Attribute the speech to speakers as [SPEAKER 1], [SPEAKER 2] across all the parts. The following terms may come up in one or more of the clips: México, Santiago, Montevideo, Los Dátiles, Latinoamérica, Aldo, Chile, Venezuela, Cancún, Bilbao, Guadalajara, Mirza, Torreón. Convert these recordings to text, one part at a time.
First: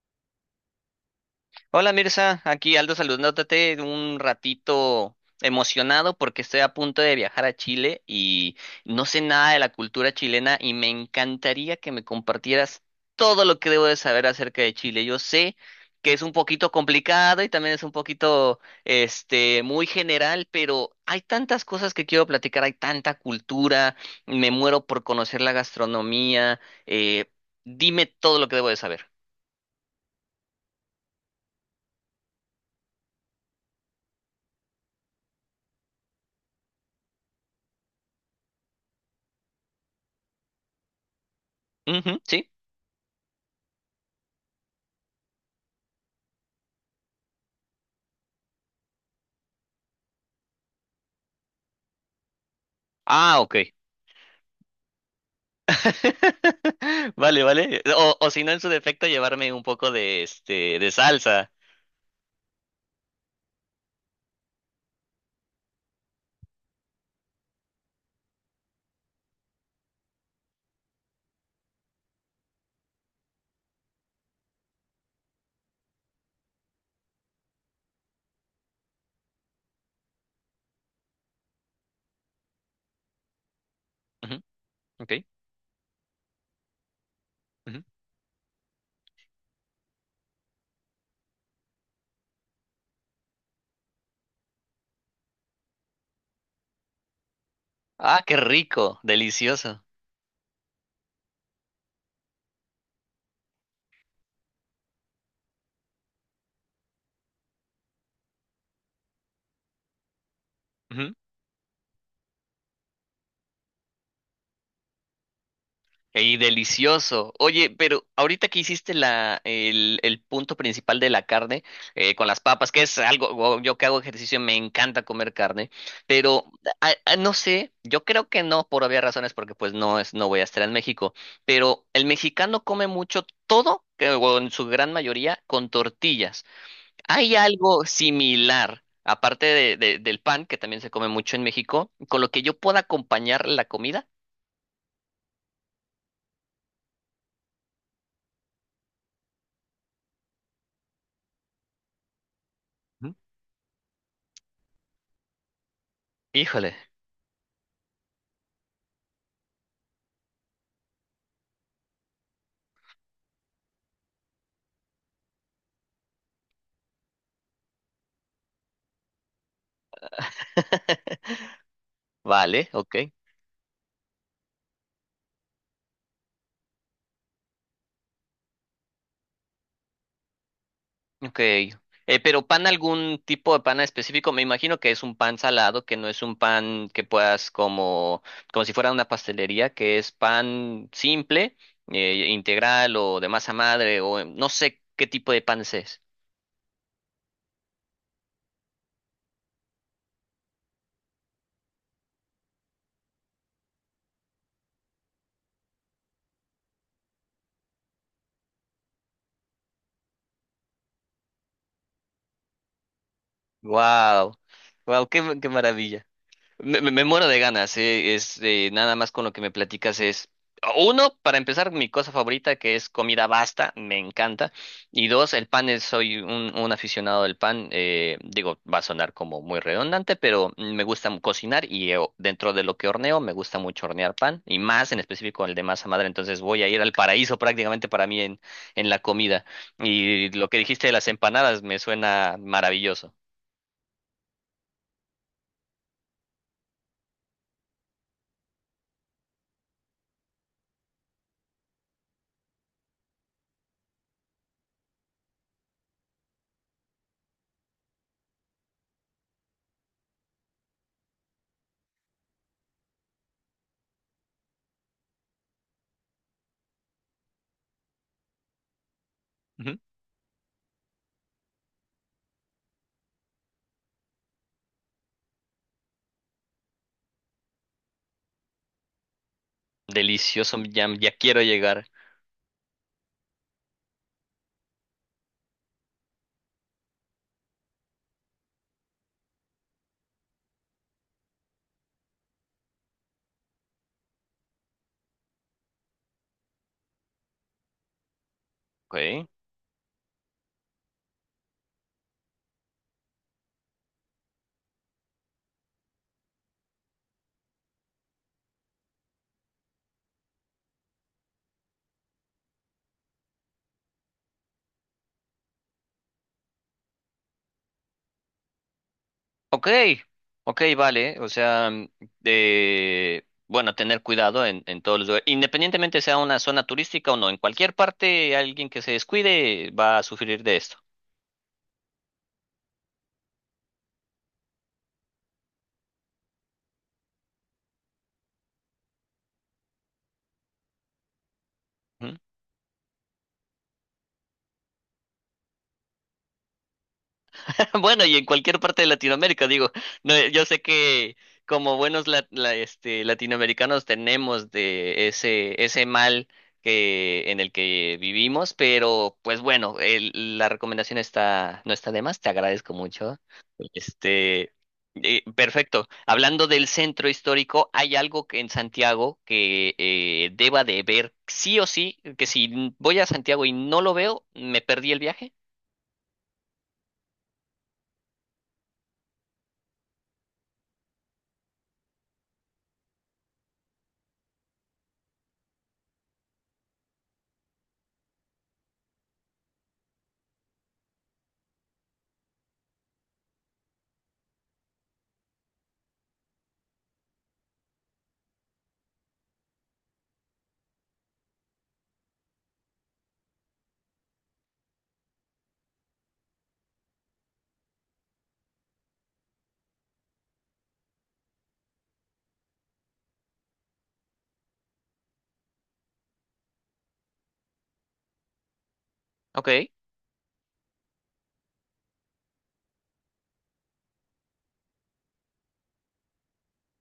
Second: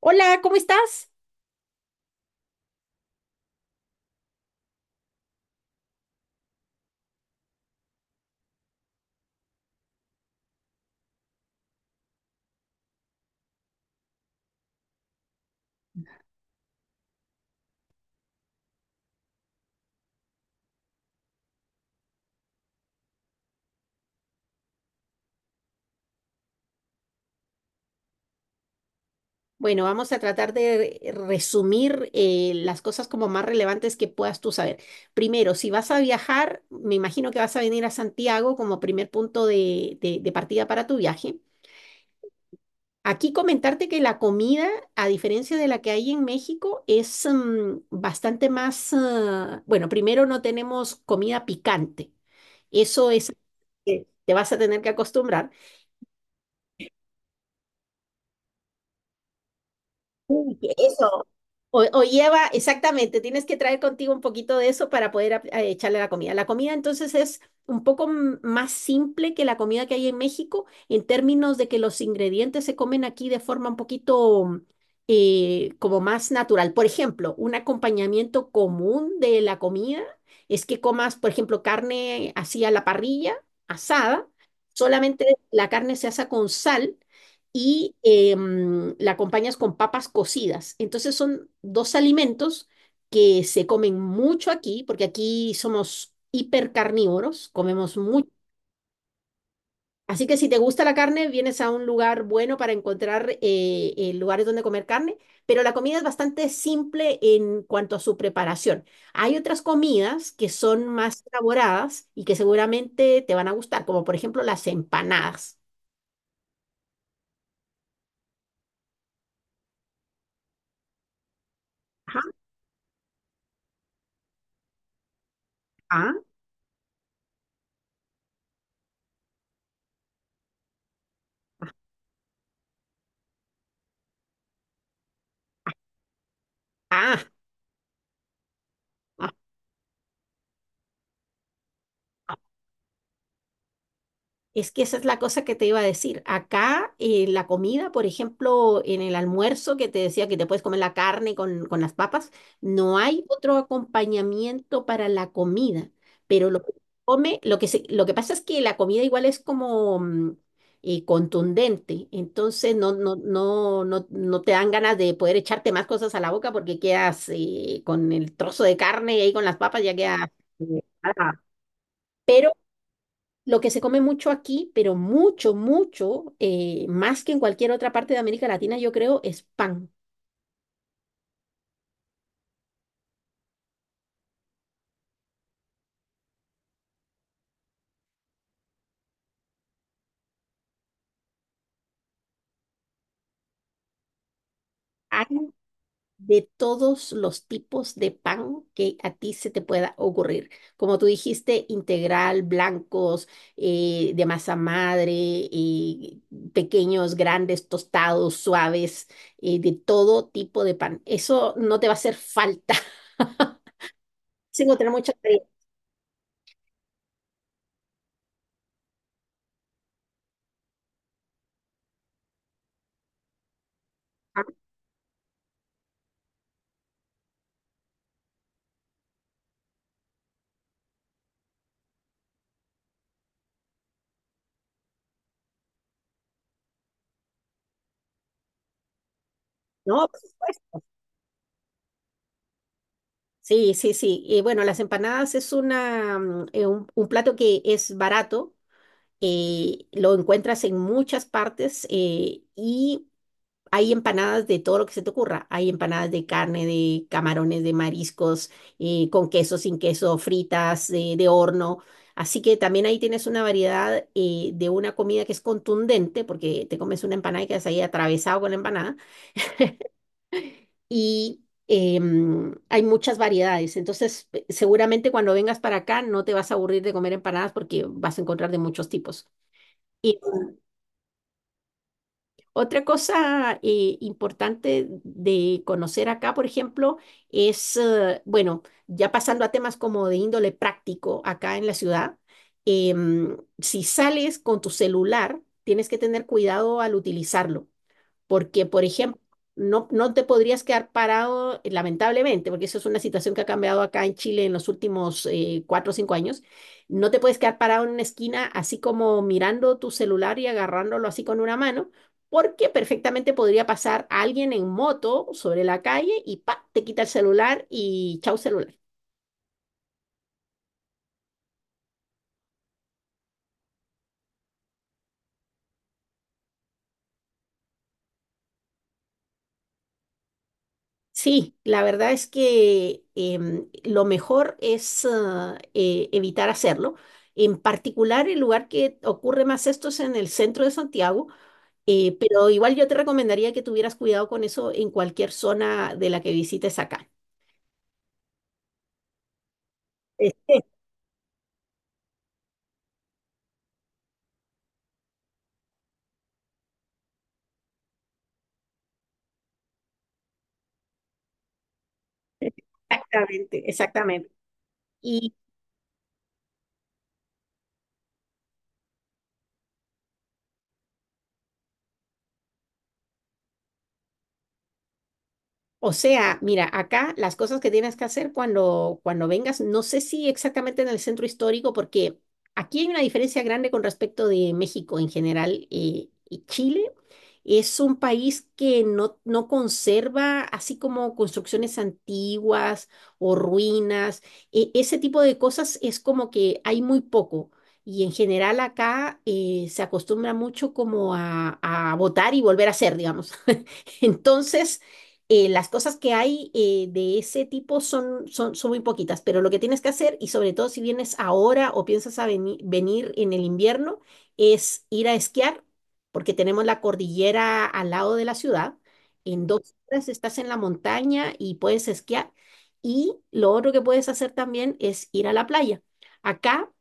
[SPEAKER 1] Hola, ¿cómo estás?
[SPEAKER 2] Hola Mirza, aquí Aldo saludándote un ratito emocionado porque estoy a punto de viajar a Chile y no sé nada de la cultura chilena y me encantaría que me compartieras todo lo que debo de saber acerca de Chile. Yo sé que es un poquito complicado y también es un poquito muy general, pero hay tantas cosas que quiero platicar, hay tanta cultura, me muero por conocer la gastronomía, eh, dime todo lo que debo de saber.
[SPEAKER 1] Bueno, vamos a tratar de resumir las cosas como más relevantes que puedas tú saber. Primero, si vas a viajar, me imagino que vas a venir a Santiago como primer punto de partida para tu viaje.
[SPEAKER 2] Ujú, ¿sí?
[SPEAKER 1] Aquí comentarte que la comida, a diferencia de la que hay en México, es bastante más, bueno, primero no tenemos comida picante. Eso es,
[SPEAKER 2] Ah, ok.
[SPEAKER 1] te vas a tener que acostumbrar.
[SPEAKER 2] Vale, vale. O si no, en su defecto, llevarme un poco de
[SPEAKER 1] Uy, que
[SPEAKER 2] de
[SPEAKER 1] eso.
[SPEAKER 2] salsa.
[SPEAKER 1] O lleva, exactamente, tienes que traer contigo un poquito de eso para poder echarle a la comida. La comida entonces es un poco más simple que la comida que hay en México en términos de que los ingredientes se comen aquí de forma un poquito como más natural. Por ejemplo, un acompañamiento común de la comida es que comas, por ejemplo, carne así a la parrilla, asada,
[SPEAKER 2] Ujú, ok.
[SPEAKER 1] solamente la carne se asa con sal
[SPEAKER 2] Ujú.
[SPEAKER 1] y la acompañas con papas cocidas. Entonces son dos alimentos que se comen mucho aquí, porque aquí somos hipercarnívoros, comemos
[SPEAKER 2] Ah,
[SPEAKER 1] mucho.
[SPEAKER 2] qué rico, delicioso.
[SPEAKER 1] Así que si te gusta la carne, vienes a un lugar bueno para encontrar lugares donde comer carne, pero la comida es bastante simple en cuanto a su preparación. Hay otras comidas que son más elaboradas y que seguramente te van a gustar, como por ejemplo las empanadas.
[SPEAKER 2] Y delicioso. Oye, pero ahorita que hiciste el punto principal de la carne
[SPEAKER 1] Ajá,
[SPEAKER 2] con las papas, que es algo, wow, yo que hago ejercicio me encanta comer carne,
[SPEAKER 1] ajá,
[SPEAKER 2] pero no sé, yo creo que no por obvias razones, porque pues no voy a estar en México, pero el mexicano come mucho todo, o en su gran mayoría, con tortillas.
[SPEAKER 1] ajá,
[SPEAKER 2] Hay algo similar.
[SPEAKER 1] ajá.
[SPEAKER 2] Aparte del pan, que también se come mucho en México, con lo que yo pueda acompañar la comida.
[SPEAKER 1] Es que esa es la cosa que te iba a decir. Acá la comida, por ejemplo, en el almuerzo que te decía que te puedes comer la carne con las papas, no
[SPEAKER 2] Ujú.
[SPEAKER 1] hay otro acompañamiento para la comida. Pero lo que
[SPEAKER 2] Híjole.
[SPEAKER 1] se come, lo que pasa es que la comida igual es como contundente. Entonces no te dan ganas de poder echarte más cosas a la boca porque quedas con el trozo de carne y ahí con las papas ya quedas. eh,
[SPEAKER 2] Vale, ok,
[SPEAKER 1] lo que se come mucho aquí, pero mucho, mucho, más que en cualquier otra parte de América Latina, yo creo, es pan.
[SPEAKER 2] ok. Pero pan, algún tipo de pan específico, me imagino que es un pan salado, que no es un pan que puedas como, como si fuera una pastelería, que es pan simple, integral o de masa madre, o no sé qué
[SPEAKER 1] Hay
[SPEAKER 2] tipo de pan es.
[SPEAKER 1] de todos los tipos de pan que a ti se te pueda ocurrir. Como tú dijiste, integral, blancos, de masa madre, y pequeños, grandes, tostados, suaves, de todo tipo de pan. Eso no te va a hacer falta.
[SPEAKER 2] Wow,
[SPEAKER 1] Sin encontrar
[SPEAKER 2] wow,
[SPEAKER 1] mucha
[SPEAKER 2] qué,
[SPEAKER 1] variedad,
[SPEAKER 2] qué maravilla. Me muero de ganas. Es Nada más con lo que me platicas es uno, para empezar, mi cosa favorita, que es comida basta, me encanta. Y dos, el pan. Es, soy un aficionado del pan. Digo, va a sonar como muy redundante, pero me gusta cocinar y dentro de lo que horneo, me gusta mucho hornear pan y más en específico el de masa madre. Entonces voy a ir al paraíso prácticamente para mí en la comida.
[SPEAKER 1] ¿no? Por
[SPEAKER 2] Y lo que
[SPEAKER 1] supuesto.
[SPEAKER 2] dijiste de las empanadas me suena maravilloso.
[SPEAKER 1] Sí, sí, sí. Bueno, las empanadas es una, un plato que es barato, lo encuentras en muchas partes y hay empanadas de todo lo que se te ocurra. Hay empanadas de carne, de camarones, de mariscos, con queso, sin queso, fritas, de horno. Así que también ahí tienes una variedad de una comida que es contundente, porque te comes una empanada y quedas ahí atravesado con la empanada
[SPEAKER 2] Ujú.
[SPEAKER 1] y hay muchas variedades. Entonces, seguramente cuando vengas para acá no te vas a aburrir de comer empanadas porque vas a encontrar de muchos tipos. Y
[SPEAKER 2] Delicioso, ya, ya quiero llegar.
[SPEAKER 1] otra cosa importante de conocer acá, por ejemplo, es, bueno, ya pasando a temas como de índole práctico acá en la ciudad, si sales con tu celular, tienes que tener cuidado al utilizarlo. Porque, por ejemplo,
[SPEAKER 2] Ok.
[SPEAKER 1] no te podrías quedar parado, lamentablemente, porque eso es una situación que ha cambiado acá en Chile en los últimos 4 o 5 años. No te puedes quedar parado en una esquina así como mirando tu celular y agarrándolo así con una mano, porque perfectamente podría pasar alguien en moto sobre la calle y pa, te quita el celular y chau celular.
[SPEAKER 2] Ok, ok, vale. O sea, de, bueno, tener cuidado en todos los lugares. Independientemente sea una zona turística o no, en cualquier parte alguien que se descuide va a sufrir de esto.
[SPEAKER 1] Sí, la verdad es que lo mejor es evitar hacerlo. En particular, el lugar que ocurre más esto es en el centro de Santiago,
[SPEAKER 2] ¿Mm?
[SPEAKER 1] pero igual yo te recomendaría que tuvieras cuidado con eso en cualquier zona de la que visites acá.
[SPEAKER 2] Bueno, y en cualquier parte de Latinoamérica, digo, no,
[SPEAKER 1] Es-
[SPEAKER 2] yo sé que como buenos latinoamericanos tenemos de ese, ese mal en el que vivimos, pero pues bueno, la recomendación está, no está de más. Te agradezco mucho.
[SPEAKER 1] Exactamente, exactamente.
[SPEAKER 2] Este, Perfecto. Hablando del centro histórico, ¿hay algo que en Santiago que deba de ver sí o sí? Que si voy a Santiago y no lo veo, me perdí el viaje.
[SPEAKER 1] O sea, mira, acá las cosas que tienes que hacer cuando, cuando vengas, no sé si exactamente en el centro histórico, porque aquí hay una diferencia grande con respecto de México en general y Chile. Es un país que no conserva así como construcciones antiguas o ruinas. Ese tipo de cosas es como que hay muy poco. Y en general acá se acostumbra mucho como a votar y volver a hacer, digamos. Entonces, las cosas que hay de ese tipo son, son, son muy poquitas, pero lo que tienes que hacer, y sobre todo si vienes ahora o piensas a venir en el invierno, es ir a esquiar, porque tenemos la cordillera al lado de la ciudad. En
[SPEAKER 2] Ok.
[SPEAKER 1] 2 horas estás en la montaña y puedes esquiar. Y lo otro que puedes hacer también es ir a la playa. Acá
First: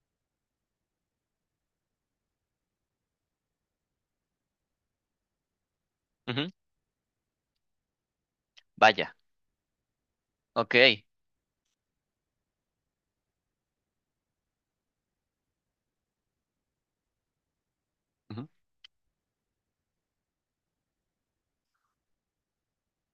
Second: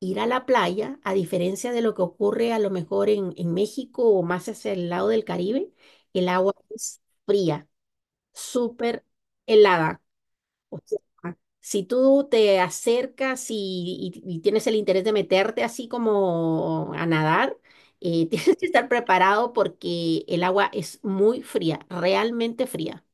[SPEAKER 1] ir a la playa, a diferencia de lo que ocurre a lo mejor en México o más hacia el lado del Caribe, el
[SPEAKER 2] Ujú.
[SPEAKER 1] agua es fría, súper
[SPEAKER 2] Vaya.
[SPEAKER 1] helada. O sea,
[SPEAKER 2] Ok.
[SPEAKER 1] si tú te acercas y tienes el interés de meterte así como a nadar,
[SPEAKER 2] Ujú.
[SPEAKER 1] tienes que estar preparado porque el agua es muy fría, realmente fría.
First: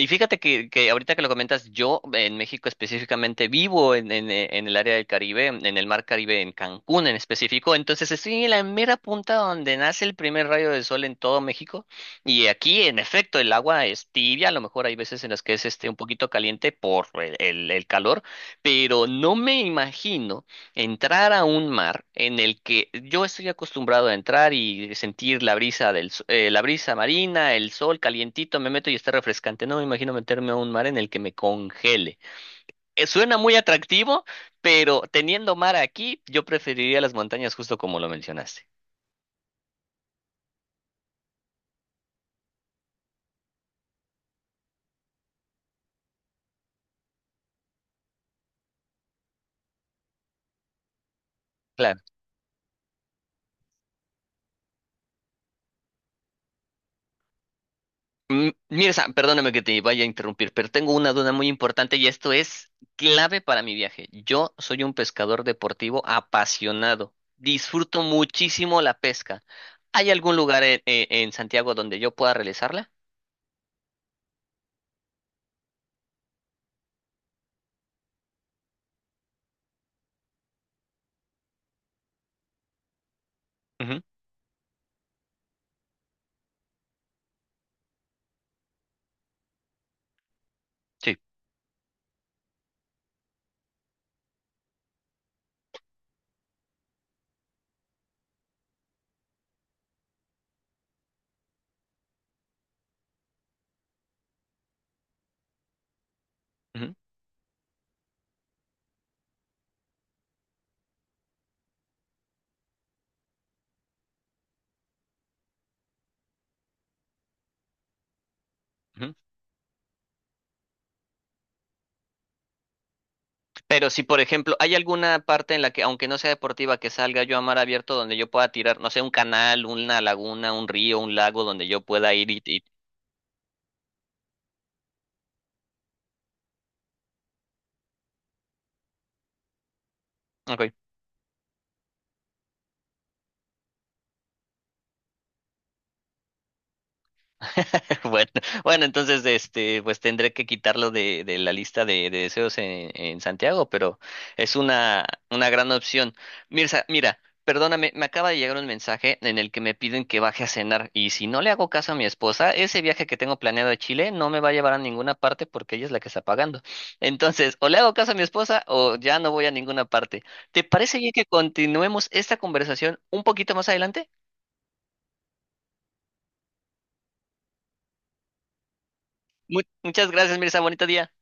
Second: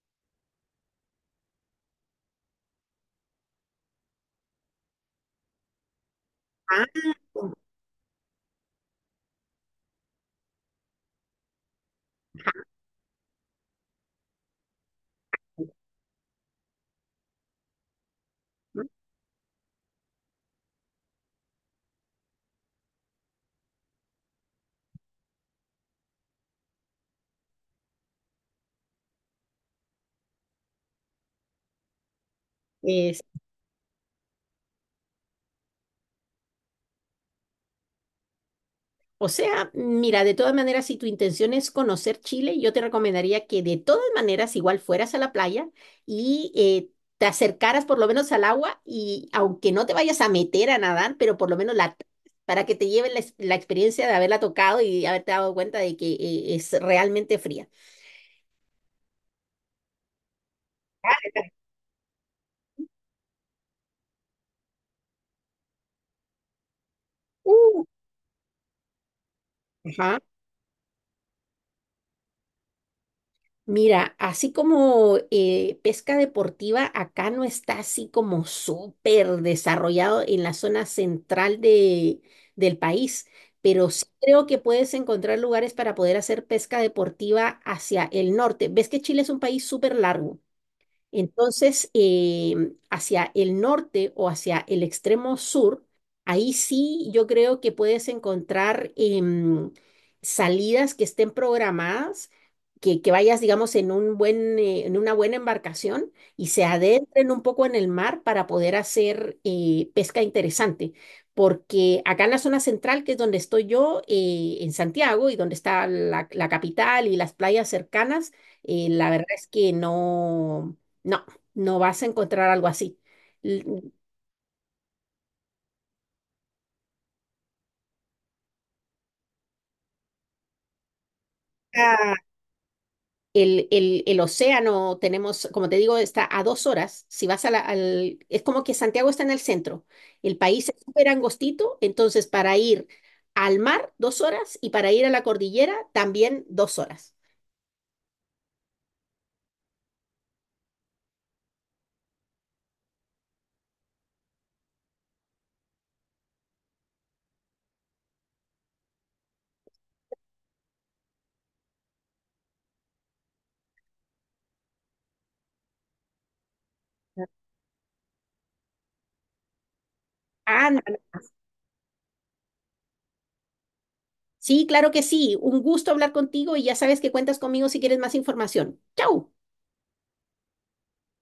[SPEAKER 2] Y fíjate que ahorita que lo comentas, yo en México específicamente vivo en el área del Caribe, en el mar Caribe, en
[SPEAKER 1] Ah,
[SPEAKER 2] Cancún en específico. Entonces estoy en la mera punta donde nace el primer rayo de sol en todo México. Y aquí, en efecto, el agua es tibia. A lo mejor hay veces en las que es un poquito caliente por el calor, pero no me imagino. Entrar a un mar en el que yo estoy acostumbrado a entrar y sentir la brisa del, s- la brisa marina, el sol calientito, me meto y está refrescante. No me imagino meterme a un mar en el que me congele.
[SPEAKER 1] eh,
[SPEAKER 2] Suena muy atractivo, pero teniendo mar aquí, yo preferiría las montañas justo como lo mencionaste.
[SPEAKER 1] O sea, mira, de todas maneras, si tu intención es conocer Chile, yo te recomendaría que de todas maneras igual fueras a la playa y te acercaras por lo menos al agua y aunque no te vayas a meter a nadar, pero por lo menos la
[SPEAKER 2] Claro.
[SPEAKER 1] toques para que te lleven la, la experiencia de haberla tocado y haberte dado cuenta de que es realmente fría.
[SPEAKER 2] Mm, Mirza, perdóname que te vaya a interrumpir, pero tengo una duda muy importante y esto es clave para mi viaje. Yo soy un pescador deportivo apasionado.
[SPEAKER 1] Uh,
[SPEAKER 2] Disfruto muchísimo la pesca. ¿Hay
[SPEAKER 1] Ajá.
[SPEAKER 2] algún lugar en Santiago donde yo pueda realizarla?
[SPEAKER 1] Mira, así como pesca deportiva, acá no está así como súper desarrollado en la zona central del país, pero
[SPEAKER 2] Ujú,
[SPEAKER 1] sí creo que puedes encontrar lugares para poder hacer pesca deportiva hacia el norte. Ves que Chile es un país súper largo.
[SPEAKER 2] sí.
[SPEAKER 1] Entonces, hacia el norte o hacia el extremo sur, ahí sí yo creo que puedes encontrar salidas que estén programadas, que vayas, digamos, en un buen, en una buena embarcación y se
[SPEAKER 2] Ujú,
[SPEAKER 1] adentren un poco en el mar para poder hacer pesca interesante. Porque acá en la zona central, que es donde estoy yo, en Santiago, y donde está la capital y las playas cercanas, la
[SPEAKER 2] ujú.
[SPEAKER 1] verdad es que no. No, no vas a encontrar algo así. L-
[SPEAKER 2] Pero si, por ejemplo, hay alguna parte en la que, aunque no sea deportiva, que salga yo a mar abierto donde yo pueda tirar, no sé, un canal, una laguna, un río, un lago donde yo pueda
[SPEAKER 1] Ah,
[SPEAKER 2] ir
[SPEAKER 1] El océano tenemos, como te digo, está a 2 horas. Si vas a es como que Santiago está en el centro. El país
[SPEAKER 2] Ok.
[SPEAKER 1] es súper angostito, entonces para ir al mar, 2 horas, y para ir a la cordillera, también 2 horas.
[SPEAKER 2] Bueno, bueno, entonces pues tendré que quitarlo de la lista de deseos en Santiago, pero es una gran opción. Mirza, mira, perdóname, me acaba de llegar un mensaje en el que me piden que baje a cenar y si no le hago caso a mi esposa, ese viaje que tengo planeado a Chile no me va a llevar a ninguna parte porque ella es la que está pagando. Entonces, o le hago caso a mi esposa o ya no voy a ninguna parte. ¿Te
[SPEAKER 1] Anda,
[SPEAKER 2] parece bien que continuemos esta conversación un poquito más adelante?
[SPEAKER 1] sí, claro que sí. Un gusto hablar contigo y ya sabes que cuentas conmigo si quieres más información. ¡Chao!
[SPEAKER 2] Muchas gracias, Mirza, bonito día.